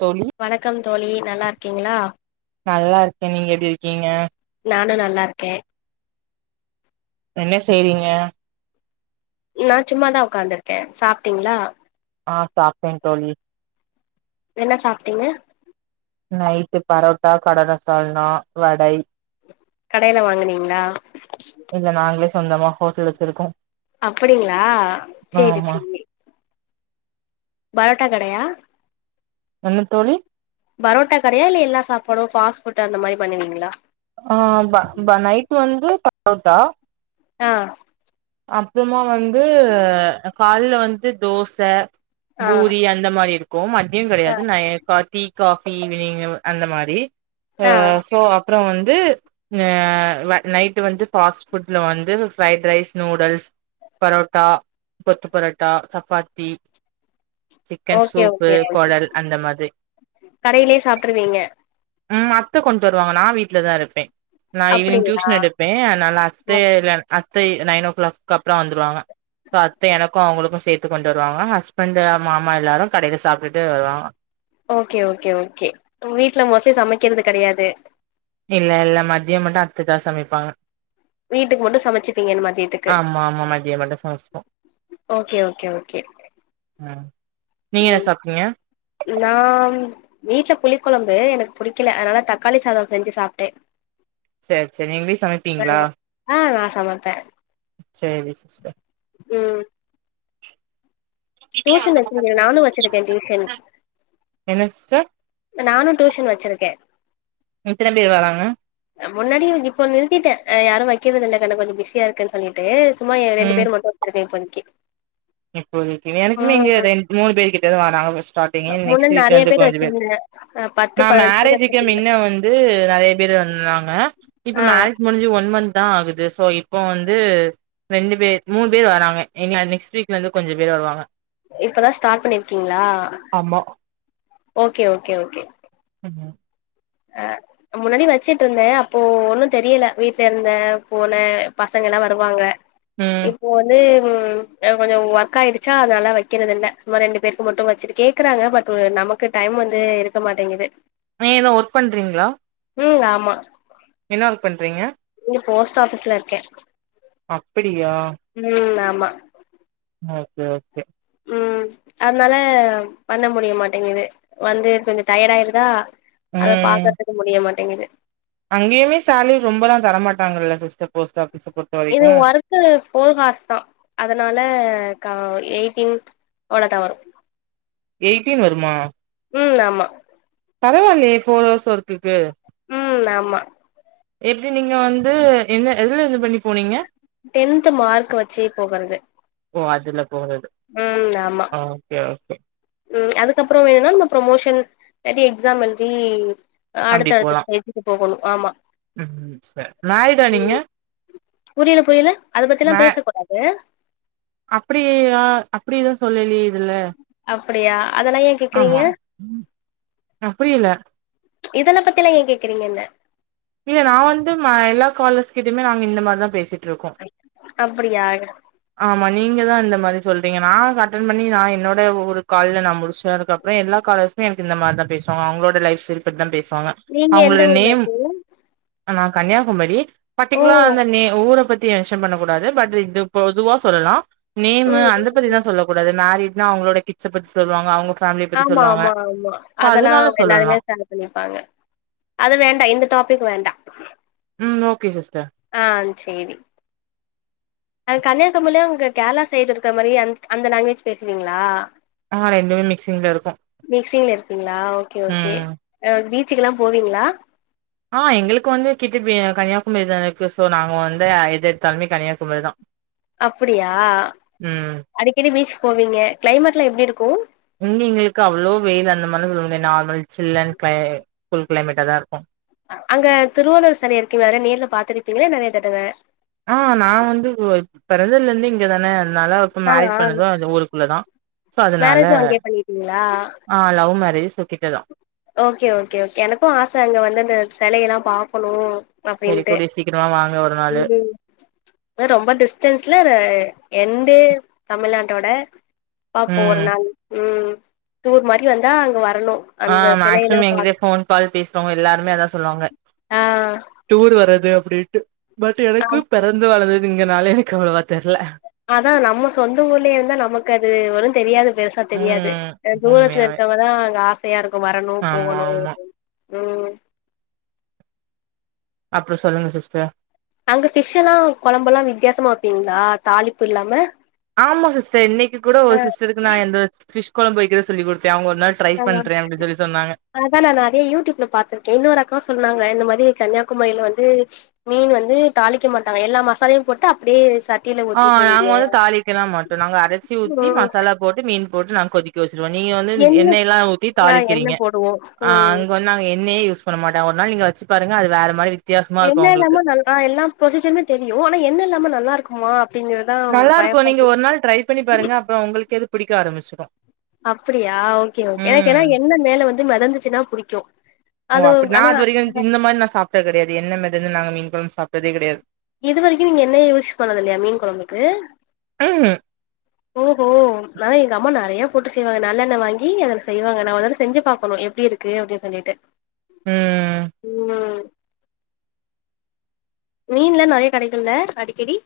தோழி வணக்கம் தோழி நல்லா இருக்கீங்களா நல்லா இருக்கே நீங்க எப்டி இருக்கீங்க நானு நல்லா இருக்கே என்ன செய்றீங்க நா சும்மாதா உக்காந்துருக்கே சாப்ட்டீங்களா ஆ சாப்டேங் தோழி என்ன சாப்ட்டீங்க நைட்டு பரோட்டா கடல சால்னா வடை கடேல வாங்குனீங்களா இல்ல நாங்களே சொந்தமா ஹோட்டல் வச்சிருக்கோ அப்படிங்களா சேரி ஆமா சேரி பரோட்டா கடையா என்ன தோழி பரோட்டா கடையா இல்ல எல்லா சாப்பாடு ஃபாஸ் ஃபுட்டு அந்த மாரி பண்ணுவீங்களா ஆ ப ப நைட்டு வந்து பரோட்டா ஆ அப்றமா வந்து காலைல வந்து தோச ஆ பூரி அந் இந்த மாரி இருக்கு மத்தியோ ஆ கெடையாது நா ஏ கா தீ காபி ஈவினிங் அந்த மாரி அ ஆ சோ அப் அப்பறோ வந்து ஆ நைட்டு வந்து ஃபாஸ்ட் ஃபுட்ல வந்து fried rice noodles parotta kothu parotta chapati chicken okay soup okay okay கொடல் அந்த மாத்ரி கடையிலயே சாப்ட்ருவீங்க ம் அத்த கொண்டு வருவாங்க நா வீட்லதா இருப்பே நா ஈவினிங் அப்படிங்களா டியூஷன் எடுப்பே அதனால அத்தே ம், எல்லாரு அத்தை நைன் ஓ கிளாக்கு அப்பறோ வந்துருவாங்க இப்ப அத்தை எனக்கு அவங்களுக்கு சேத்து கொண்டு வருவாங்க ஹஸ்பண்டு மாமா எல்லாரு கடையில சாப்ட்டுட்டு வருவாங்க ஓகே ஓகே ஓகே வீட்ல மோஸ்ட்லி சமைக்கிறது கெடையாது இல்ல இல்ல மதியம் மட்டு அத்த தா சமைப்பாங்க வீட்டுக்கு மட்டு சமச்சுப்பீங்க இன்னு மத்தியத்துக்கு ஆமா ஆமா மதியம் மட்டு சமைச்சுப்போ ஓகே ஓகே ஓகே அ நீங்க என்ன சாப்ட்டீங்க நான் வீட்ல புளி கொழம்பு எனக்கு புடிக்கல அதனால தக்காளி சாதோ செஞ்சு சாப்டே சேர் சேர் நீங்க போய் சமைப்பீங்களா ஆமா ஆ நா சமைப்பே சேரி சிஸ்டர் ம் டியூஷன் வச்சிருக்கே நானு வச்சிருக்கே டியூஷன் என்ன சிஸ்டர் நான்னு டூஷன் வச்சுருக்கே எத்தன பேர் வராங்க முன்னாடியு இப்ப நிறுத்திட்டே அ யாரு வெக்கிறது இல்ல [unintelligible] நா கொஞ்ச பிஸியா இருக்கேன் சொல்லிட்டு சும்மா இ ரெண்டு பேர் மட்டு [inaudible] இன்னைக்கி இப்போதிக்கி வேலைக்குமே இங்க ரெண் மூணு பேர் கிட்ட தா வாராங்க ஸ்டார்ட் டிங்க முன்னாடி நெக்ஸ்ட்டு வீக் நெறைய வந்து கொஞ்ச பேர் வச்சிருந்தே அ பத்து நா பதினஞ்சு பேர் மேரேஜுக்கு வச்சிருந்தே மின்ன வந் ந்து நெறைய பேரு வந்துருந்தாங்க இப்ப ஆ மேரேஜ் முடிஞ்சு ஒன் மந்த் தா ஆகுது சோ இப்போ வந்து ரெண்டு பேர் மூணு பேர் வராங்க எங்கள நெக்ஸ்ட் வீக் இப்பதா ஸ்டார்ட் பண்ணிருக்கீங்ளா ஆமா ஓகே ஓகே ஓகே என்ன அ முன்னாடி வெச்சுட்ருந்தே அப்போ ஒன்னு தெரியல வீட்டல இருந்தே போனே பசங்கலா வருவாங்க ம் இப்போ வந்து ம் எனக் கொஞ்ச ஒர்க் ஆயிடுச்சா அதனால வெக்கிறதில்ல சும்மா ரெண்டு பேருக்கு மட்டு வச்சுட்டு கேக்குறாங்க பட்டு நமக் கு டைம் வந்து இருக்க மாட்டிங்குது நீங்க எது ஒர்க் பண்றீங்ளா ம் ஆமா என்ன ஒர்க் பண்றீங்க ம் போஸ்ட் ஆஃபீஸ்ல இருக்கே அப்பிடியா ம் ஆமா ஓகே ஓகே அதுனால பண்ண முடிய மாட்டேங்குது வந்து கொஞ்ச டயர்ட் ஆயிருதா அத பாக்கற்த்துக்கு முடிய மாட்டிங்குது அங்கயுமே சாலரி ரொம்பலா தர மாட்டாங்கல்ல சிஸ்டர் போஸ்ட் ஆஃபீஸ பொருத் இது வரன் இது ஃபோர் ஹார்ஸ் தா அதனால கா எயிட்டீன் அவ்ளோதா வரு எயிட்டீன் வருமா ம் ஆமா பரவால்லயே ஃபோர் ஹவர்ஸ் ஒர்க்குக்கு ம் ஆமா எப்டி நீங்க வந்து என்ன எதுலருந்து பண்ணி போனீங்க டென்த்து மார்க்க வச்சி இப்ப வருது ஓ அதுல போறது ம் ஆமா ஓகே ஓகே ம் அதுக்கப்பற வேணுனா நம்ம ப்ரமோஷன் இல்லாட்டி எக்ஸாம் எழுதி ஆ அப்டி அடுத்த போலா எடத்துக் போய்ட்டு போகணு ஆமா ம் சரி மேரிடா நீங்க ம் புரில புரில அத பத்தில்லா மே பேசக் கூடாது அப்டியா அப்டி எது சொல்லலயே இதுல அப்டியா அதெல்லா ஏ கேக்குறீங்க ஆமா அப்டி இல்ல இதெல்லா பத்திலா ஏ கேக்குறீங்க என்ன இல்ல நா வந்து ம எல்லா காலர்ஸ்கிட்டயுமே நாங்க இந்த மாரி தா பேசிட் ருக்கோ அப்படியா ஆமா நீங்க தா அந்த மாரி சொல்றீங்க நா அட்டன் பண்ணி நா என்னோட ஒரு கால்ல நா முடிச்சிதா இருக்க அப்ற எல்லா காலர்ஸுமே எனக்கு இந்த மாரிதா பேசுவாங்க அவ்ங்களோட லைஃப் ஸ்டைல் பத்திதா பேசுவாங்க நீங்க எந்த ஊர்ல இருக்கீங்க ஆ நா கன்னியாகுமரி ஓ பர்ட்டிகுலரா அந்த நே ஊர பத் த்தி மென்ஷன் பண்ணக்கூடாது பட் இது பொதுவா சொல்லலா நேமு ம் அந்த பத்தி ம் தா சொல்லக்கூடாது மேரிட் நா அவ்ங்களோட கிட்ஸ்ச பத்தி சொல்லுவாங்க அவ்ங்க ஆமா ஆமா ஆமா அதெல்லா சொல்லலா எல்லாருமே ஸ்டாங்கு பண்ணிப்பாங்க அது வேண்டா இந்த டாபிக் வேண்டா ம் ஓஎகே சிஸ்டர் ஆ சேரி அ கன்னியாகுமாரிலயு உங்க கேரளா சைடு இருக்கற மாரியே அந் அந்த லேங்க்வேஜ் பேசுவீங்ளா ஆ ரெண்டுமே மிக்சிங்ல இருக்கு மிஸின்ல இருக்கீங்ளா ஓகே ஓகே ம் ஆ பீச்சுக்கெல்லா போவீங்ளா ஆ எங்களுக்கு வந்து கிட்டப்ப கன்னியாகுமாரி தா இருக்கு சோ நாங்க வந்து எது எடுத்தாலுமே கன்னியாகுமாரி தா அப்பிடியா ம் அடிக்கடி பீச் போவீங்க க்ளைமேட்லா எப்டி இருக்கு இங்க எங்ளுக்கு அவ்ளோ வெயில் அந்தமார்லா சொல்ல முடியா நார்மல் சில்லன் க்ளை கூல் கிளைமேட்டதா இருக்கு அங்க திருவள்ளூவர் செல இருக்கு வேற நேர்ல பாத்ருப்பீங்ள நெறய தடவ ஆ நா வந்து பெறந்ததாலெந்தே இங்கதானே அதனால இப்ப ஆ ஆ மேரிட் பண்ணது அது ஊருக்குள்ளதா சோ அதனால மேரேஜு அங்கயே பண்ணிட்டீங்களா ஆ லவ் மேரேஜ் சோ கிட்டதா ஓகே ஓகே ஓகே எனக்கு ஆச அங்க வந்து அந்த செலையெலா பாக்கணு சரி அப்டின்ட்டு கூடிய சீக்கிரமா வாங்க ஒரு நாளு ம் அத ரொம்ப டிஸ்டன்ஸ்ல எண்டு தமிழ்நாட்டோட பாப்போ ஒரு ம் நாள் ம் டூர் மாரி வந்தா அங்க வரணு ஆ அந்த சிலையெல்லா மேக்சிமம் எங்கிட்ட பாக் ஃபோன் கால் பேஸ்னவங்க எல்லாருமே அதா சொல்லுவாங்க ஆ டூர் வரது அப்படின்ட்டு பட் ஆ எனக்கு பெறந் து வளந்ததுங்கனால எனக்கு அவ்ளோவா தெர்ல அதா நம்ம சொந்த ஊர்லியே இருந்தா நமக்கு அது ஒன்னு தெரியாது பெருசா தெரியாது ம் அ தூரத்துல உண்மையாவே இருந்தவதா அங்க ஆசையா இருக்கு வரணு ஆமா போகணு ஆமா ம் அப்றோ சொல்லுங்க சிஸ்டர் அங்க ஃபிஷ் எல்லா கொழம்பெல்லா வித்தியாசமா வெப்பீங்ளா தாலிப்பு இல்லாம ஆமா சிஸ்டர் இன்னைக்கு கூட அ ஒரு சிஸ்டருக்கு நா இந்த ஃபிஷ் கொழம்பு வைக்கிற சொல்லி குடுத்த அவுங்க ஒரு நா ட்ரை அ பண்றே அப்டி சொல்லி சொன்னாங்க அதா நா நறயா யூடியூப்ல பாத்துருக்கே இன்னோரு அக்காவு சொன்னாங்க இந்த மாரி கன்னியாகுமாரில வந்து மீன் வந்து தாலிக்க மாட்டாங்க எல்லா மசாலயு போட்டு அப்டியே சட் ஆ நாங்க வந்து தாளிக்கலா மாட்டோ நாங்க அரைச்சி ஊத்தி ம் மசாலா போட்டு மீன் போட்டு நா கொதிக் க வெச்ருவ நீங்க வந்து எண்ணெ எண்ணெய்லா ஊத்தி ஆ எண்ணெ தாளிக்கிறீங்க போடுவோ ம் அங்க வந் நாங்க எண்ணெயே யூஸ் பண்ண மாட்ட ஒரு நாள் நீங்க வெச்சு பாருங்க அது வேற மாரி வித்தியாசமா இருக்கு எண்ணெ உங்களுக்கு இல்லாம நல்லா எல்லா ப்ரொசீஜர்மே தெரியு ஆனா எண்ணெ இல்லாம நல்லா இருக்குமா அப்டின்னு நல்லாருக்கு நீங்க ஒரு நாள் ட்ரை பண்ணி பாருங்க அப்றோ உங்குளுக்கே அது புடிக்க ஆரம்பிச்சுரு அப்பிடியா ஓகே ஓகே எனக்கு ஏனா எண்ணெ மேல வந்து மெதந்துச்சுன்னா புடிக்கு ஓ அது அப்டி நா ஆனா அது வரிக்கு இந்த மாரி நா சாப்ட்ட கெடயாது எண்ணெ மெதந்து நாங்க மீன் கொழம்பு சாப்ட்டதே கெடயாது இது வரைக்கு நீங்க எண்ணயே யூஸ் பண்ணது இல்லயா மீன் கொழம்புக்கு [inaudible] ஓஹோ நா எங்க அம்மா நெறயா போட்டு செய்வாங்க நல்லெண்ண வாங்கி அதில் செய்வாங்க நா ஒர்தடவ செஞ்சு பாக்கணு எப்டி இருக்கு கு அப்டி சொல்லிட்டு ம் இன்னா மீன்லா நறயா கடைக்குல்ல அடிக்கடி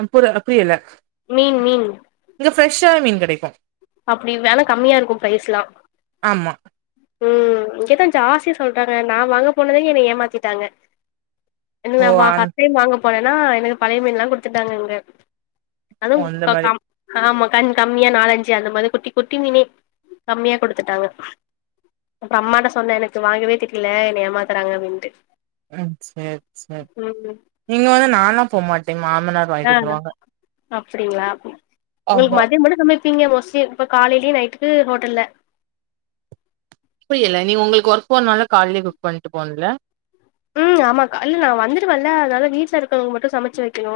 அ புர அ புரியல மீன் மீன் இங்க ஃப்ரெஷ்ஷா மீன் கேடைக்கு அப்டி வெல கம்மியா இருக்கு ப்ரைஸ் லா ஆமா ம் இங்கதா ஜாஸ்த சொல்றாங்க நா வாங்க போனதே என்ன ஏமாத்திட்டாங்க என்ன ஓ என் நா அந் ஃபர்ஸ்ட் டைம் வாங்க போனேன்னா எனக்கு பழைய மீன்லா குடுத்துட்டாங்க இங்க அதுவு ஓ அந்த முக்கா மாரி கம் ஆமா கம் கம்மியா நாலஞ் ச்சி அந்த மாரி குட்டி குட்டி மினி கம்மியா குடுத்துட்டாங்க அப்பறோ அம்மாட்ட சொன்ன எனக்கு வாங்கவே தெரில என்ன ஏமாத்துறாங்க அப்டின்ட்டு ம் சேர் சேர் ம் இங்க வந்து நாலா போமாட்டே மாமனார் ஆ வாங்கிட்டு நா வந்துருவாங்க அப்டிங்களா உங்களுக்கு ஆமா மதியோ மட்டு சம பீங்க மோஸ்ட்லி இப்ப காலைலியு நைட்டுக்கு ஹோட்டல்ல புரியல்ல நீங்க உங்களுக்கு ஒர்க் போறனால காலைலயே குக் பண்ட்டு போணுல்ல ம் ஆமாக்கா இல்ல நா வந்துடுவல்ல அதனால வீட்டுல இருக்கறவங்க மட்டு சமச்சு வெக்கணு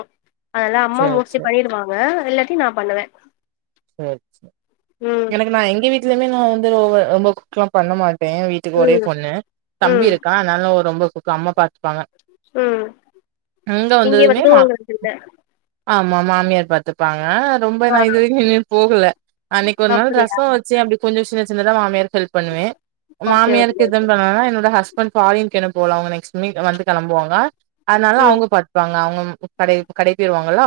அதல்லா அம்மா சேர் மோஸ்ட்லி சேர் பண்ணிடுவாங்க இல்லாட்டி நா பண்ணுவ சேர் சேர் எனக்கு நா எங்க வீட்லயுமே நா வந்து [unintelligible] ரொம்ப குக்லா பண்ண மாட்டே வீ துக்கு ஒரே ம் பொண்ணு தம்பி ம் இருக்கா அதனால [unintelligible] ரொம்ப புக்கு அம்மா பாத்துப்பாங்க ம் இங்க இங்கே வந்ததுமே வந்து மா உங்களுது இல்ல ஆமா மாமியார் பாத்துப்பாங்க ரொம்ப ஆ நா இதுவரைக்கு [inaudible] போகல அன்னைக்கு ஒரு நாள் அப்டியா ரசோ வச்சி அப்படி கொஞ்சோ சின்ன சின்னதா மாமியாருக்கு ஹெல்ப் பண்ணுவே ஓகே ஓகே மாமியாருக்கு [unintelligible] அனா என்னோட ஹஸ்பண்ட் பாரின் [unintelligible] போல அவங்க நெக்ஸ்ட் வீக் வந்து கெளம்புவாங்க அதனால ம் அவுங்க பாத் பாங்க அவுகுங் கடை கடைப்போயிருவாங்கள்ளா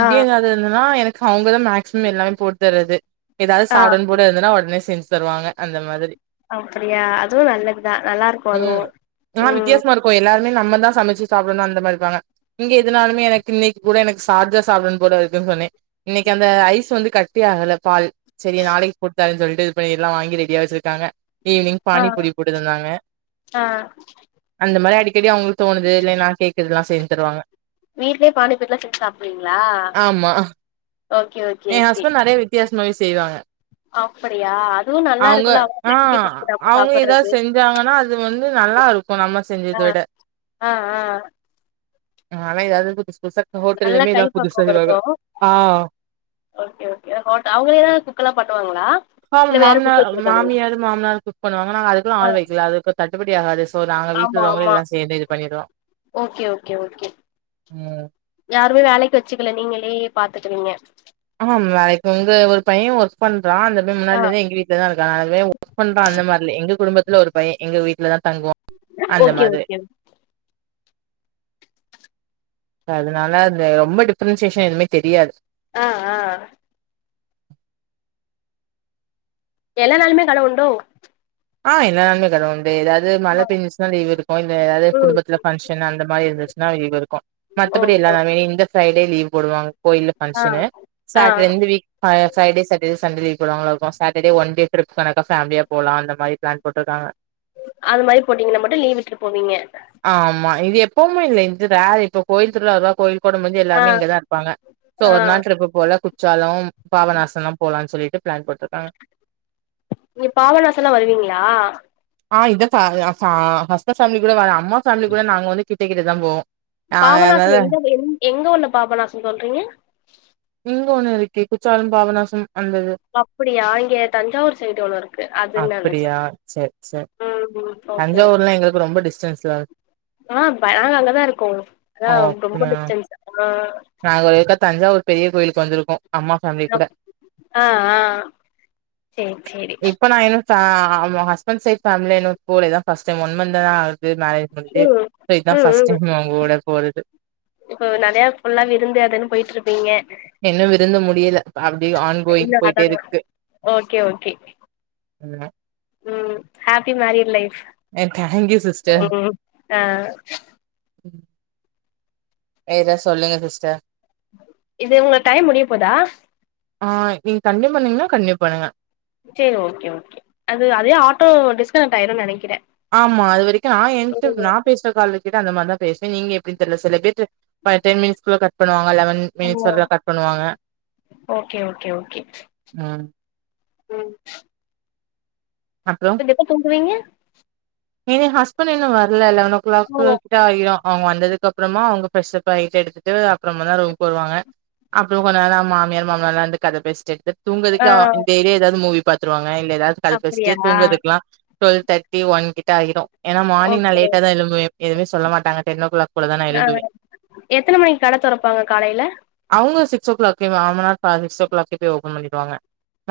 ஆ எதாவது என்னன்னா எனக்கு அவுங்கதா மேக்ஸ் ம் எல்லாமே போட்டுதறது எதாவது ஆ சாப்படனு போட எதுனா ஒடனே செஞ்சு தருவாங்க அந்த மாதிரி அப்படியா அதுவு நல்லதுதா நல்லா இருக்கு அதுவு ம் இப்போ எல்லாருமே நம்மதா சமச்சி சாப்படணு அந்த மாரி இருப்பாங்க இங்க எதுனாலுமே எனக்கு இன்னிக்கு கூட எனக்கு சார்ஜா சாப்படனு போல இருக்குன்னு சொன்னே இன்னைக்கு அந்த ஐஸ் வந்து கட்டி அகல பால் செரி நாளைக்கு போடுத்தர்றன்னு சொல்ட்டு இது பன்னீர்லா வாங்கி ரெடியா வச்சிருக்காங்க ஈவினிங் ஆ பானி பூரி போட்டுதந்தாங்க ஆ அந்த மாரி அடிக்கடி அவுங்களுக்கு தோணுது இல்ல நா கேக்கறதுலா செஞ்சுதருவாங்க வீட்லே பானிப்பூரிலா செஞ்சு சாப்புடுவீங்களா ஆமா ஓகே ஓக் எ ஹஸ்பண்ட் நெறைய வித்தியாசமாவே செய்வாங்க அப்படியா அதுவு நல்லா அவங்க இருக்குல்ல ஆ செஞ்சு குடுத்து நம்ம அவங்க சாப்புட்றது எதாவது செஞ்சாங்கன்னா அது வந்து நல்லா இரு சோ நம்ம செஞ்சத விட அ அ நாலா எதாவது புதுசு புதுசா நல்ல ஹோட்டல்லயுமே கை எதாவ் [unintelligible] பக்குவோ செய்வாங்க இருக்கு ஆ ஓகே ஓகே [unintelligible] அவுங்களே தா குக்கல்லா பண்ணுவாங்களா அம் இல்ல வேற குக் மாமனார் வச்சிருக்காங்களா மாமியாரு மாமனாரு குக் பண்ணுவாங்க நாங்க அதுக்கல்லா ஆ ஆள் வெக்கல அதுக்கு தட்டுப்படி ஆகாது சோ நாங்க வீட்ல ஆமா உள்ளவங்களே ஆமா எல்லா சேந்து இது பண்ணடுவோ ஓகே ஓகே ஓகே ம் யாருமே வேலைக்கு வெச்சிக்கல நீங்களே பாத்துக்குவீங்க ஆமா வேலைக்கு வந்து ஒரு பைய ஒர்க் பண்றா அந்த பை ஆ முன்னாடிலருந்தே எங்க வீட் [unintelligible] ஒர்க் பண்றா அந்த மாரி இல்ல எங்க குடும்பத்துல ஒரு பைய எங்க வீட்ல தா தங்குவா அந்த ஓகே மாதிரி ஓகே ஓ இப்ப அதனால அந்த ரொம்ப டிஃப்ரென்சியேஷன் எதுவுமே தெரியாது ஆ ஆ எல்லா நாலுமே கட உண்டோ ஆ எல்லா நாலுமே கட உண்டு எதாது அது மழ பெஞ்சுச்சுனா லீவ் இருக்கு இல்ல எதாவது ம் குடும்பத்துல ஃபங்க்ஷன் அந்த மாரி இருந்துச்சுன்னா லீ்வ் இருக்கு மத்தபடி ஓகே எல்லா ஓ [unintelligible] இந்த ஃப்ரைடே லீவ் போடுவாங்க கோயில ஆ பங்க்ஷனு ஆ சாட்டர் இந்த week [unintelligible] Friday Saturday Sunday leave போடுவாங்களா இருக்கு சாட்டர்டே ஒன் டே ட்ரிப் கனக்கா ஃபேமிலியா போலா அந்த மாரி ப்ளான் போட்ருக்காங்க அது மாரி போட்டிங்கங்கன்னா மட்டு லீவ் விட்டுட் போவீங்க ஆமா இது எப்பவுமே இல்ல இது வேற இப்ப கோயில் திருவிழா வருதா கோயில் கொடமுஞ்சி ஆ எல்லாமே இங்கதா இருப்பாங்க சோ ஆ ஒரு நாள் ட்ரிப்பு போல குற்றாலோம் பாவநாசல்லா போலானு சொல்லிட்டு பிளான் போட்ருக்காங்க நீங்க பாவநாசோலா வருவீங்களா ஆ இதாஃபா அஃபா ஹஸ்பன்ட் ஃபேமிலி கூட வேணா அம்மா ஃபேமிலி கூட நாங்க வந்து கிட்ட கிட்டதா போவோ பாபநாசம் எந்த எங் எங்க உள்ள பாபநாசம் சொல்றீங்க இங்க ஒண்ணு இருக்கே குற்றாலம் பாபநாசும் அந்த இது அப்புடியா இங்க தஞ்சாவூர் சைடு ஒண்ணு இருக்கு அதூனு நெனச்சே அப்படியா ம் ம் ஓகே ஓகே தஞ்சாவூர்லா எங்குளுக்கு ரொம்ப டிஸ்டன்ஸ்ல ஆ ப நாங்க அங்கதா இருக்கோ ஆ அ ஓகே ரொம்போ டிஸ்டன்ஸ் அ அ நாங்க ஒருக்கா தஞ்சாவூர் பெரிய கோயிலுக்கு வந்திருக்கோ அம்மா ஃபேமிலி கூட ஆ ஆ சேரி சேரி இப்ப நா இன்னு ஃபா ஆமா ஹஸ்பண்ட் சைட் ஃபேமிலிங்க கூட இதா ஃபர்ஸ்ட் டைம் ஒன் மந்த் தான ஆகுது மேரேஜ் முடிஞ்சு ம் தோ இதா ம் ஃபர்ஸ்ட் டைம் அவுங்க கூட போறது இப்போ நறையா ஃபுல்லா விருந்து அதுன்னு போயிட்டு இருப்பீங்க என்னு விருந்து முடியல அப்டி ஆன் கோயிங் இல்ல போயிட்டே அதா இருக்கு ஓகே ஓகே ம் ம் ஹாப்பி மேரிட் லைஃப் ஏ தேங்க் யூ சிஸ்டர் ம் ஆ வேற சொல்லுங்க சிஸ்டர் இது உங்க டைம் முடிய போதா ஆ நீங்க கன்ட்னியூ பண்ணீங்கன்னா கன்ட்னியூ பண்ணுங்க செரி ஓகே ஓகே அது அதே ஆட்டோ டிஸ்கனெக்ட் ஆயிரோனு நெனைக்கிறே ஆமா அது வரிக்கோ நா என்ட ம் நா பேசுன காலர் கிட்ட அந்த மாரிதா பேசுனே நீங்க எப்டீனு தெர்ல செலபேர்ட்ட பாரு டென் மினிட்ஸ்குள்ள கட் பண்ணுவாங்க லவன் மினிட்ஸ் ஓ வரல கட் பண்ணுவாங்க ஓகே ஓகே ஓகே ம் ம் அப்றோ எப்ப தூங்குவீங்க ஏ ஹஸ்பண்ட் இன்னு வர்ல லெவன் ஓ க்ளாக்கு கிட்ட ஆயிரோ அவுங்க வந்ததுக்கப் அப்றமா அவுங்க ஃப்ரெஷப் ஆயிட்டு எடுத்துட்டு அப்றமாதா ரூம்க்கு வருவாங்க அப்றோ கொஞ்சோ நேரம் மாமியார் மாமனார்லா இருந்து கத பேசிட்டு எடுத்துட் தூங்கறதுக்கே ஆ டெய்லி எதாது மூவி பாத்ருவாங்க இல்ல எதாது கத அப்டியா பேசிட்டு தூங்கறதுக்குலா ட்வெல் தர்ட்டி ஒன் கிட்ட ஆயிரோ ஏன்னா மானிங் நா ஓகே லேட்டா தா எழும்புவே எதுவுமே சொல்ல மாட்டாங்க டென் ஓ க்ளாக் போலதா நா ஆ எழும்புவே எத்தன மணிக்கு கட தொறப்பாங்க காலைல அவுங்க சிக்ஸ் ஓ க்ளாக்கே மாமனார் சிக்ஸ் ஓ க்ளாக்கே போய் ஓப்பன் பண்ணிடுவாங்க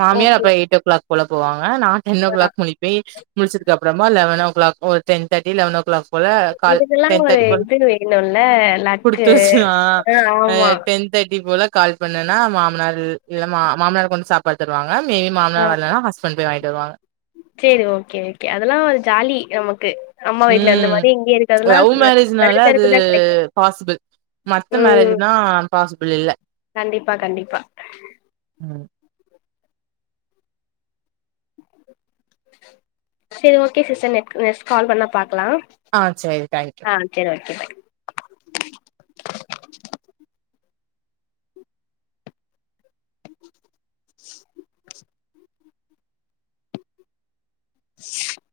மாமியார் ஓகே அப்றோ எய்ட் ஓ க்ளாக் போல போவாங்க நா டென் ஓ ஆ க்ளாக் முளிப்பே முளிச்சதுக்கு அப்பறமா eleven o'clock ten தேட்டி லெவனோ க்ளாக் போல கால் இதுக்கெல்லா டென் ஒரு தேட்டி போல இது வேணுல்ல லக்கு குடுத்து வெச்சு ஆ டென் தேட்டி போல கால் பண்ணுனா மாமனார் இல் இல்ல மாமனார் கொஞ்ச சா பாதி தருவாங்க மீதி மாமனார் வரலனா ஹஸ்பண்ட் பேய் வாங்கிட்டு வருவாங்க செரி ஓகே ஓகே அதெல்லா ஒரு ஜாலி நமக்கு அம்மா வீட்ல இருந்த ம் மாரி இங்கயே இருக்கறதெல்லா லவ் நெறைய மேரேஜ்னால அது பேருக்கு தா கெடைக்கு பாசிபிள் மத்த ம் மேரேஜ்னா பாசிபிள் இல்ல கண்டிப்பா கண்டிப்பா ம் செரி okay sister neck next call பண்ணா பாக்கலா ஆ செரி தேங்க் யூ ஆ சரி ஓக்கே பாய் [inaudible] [inaudible]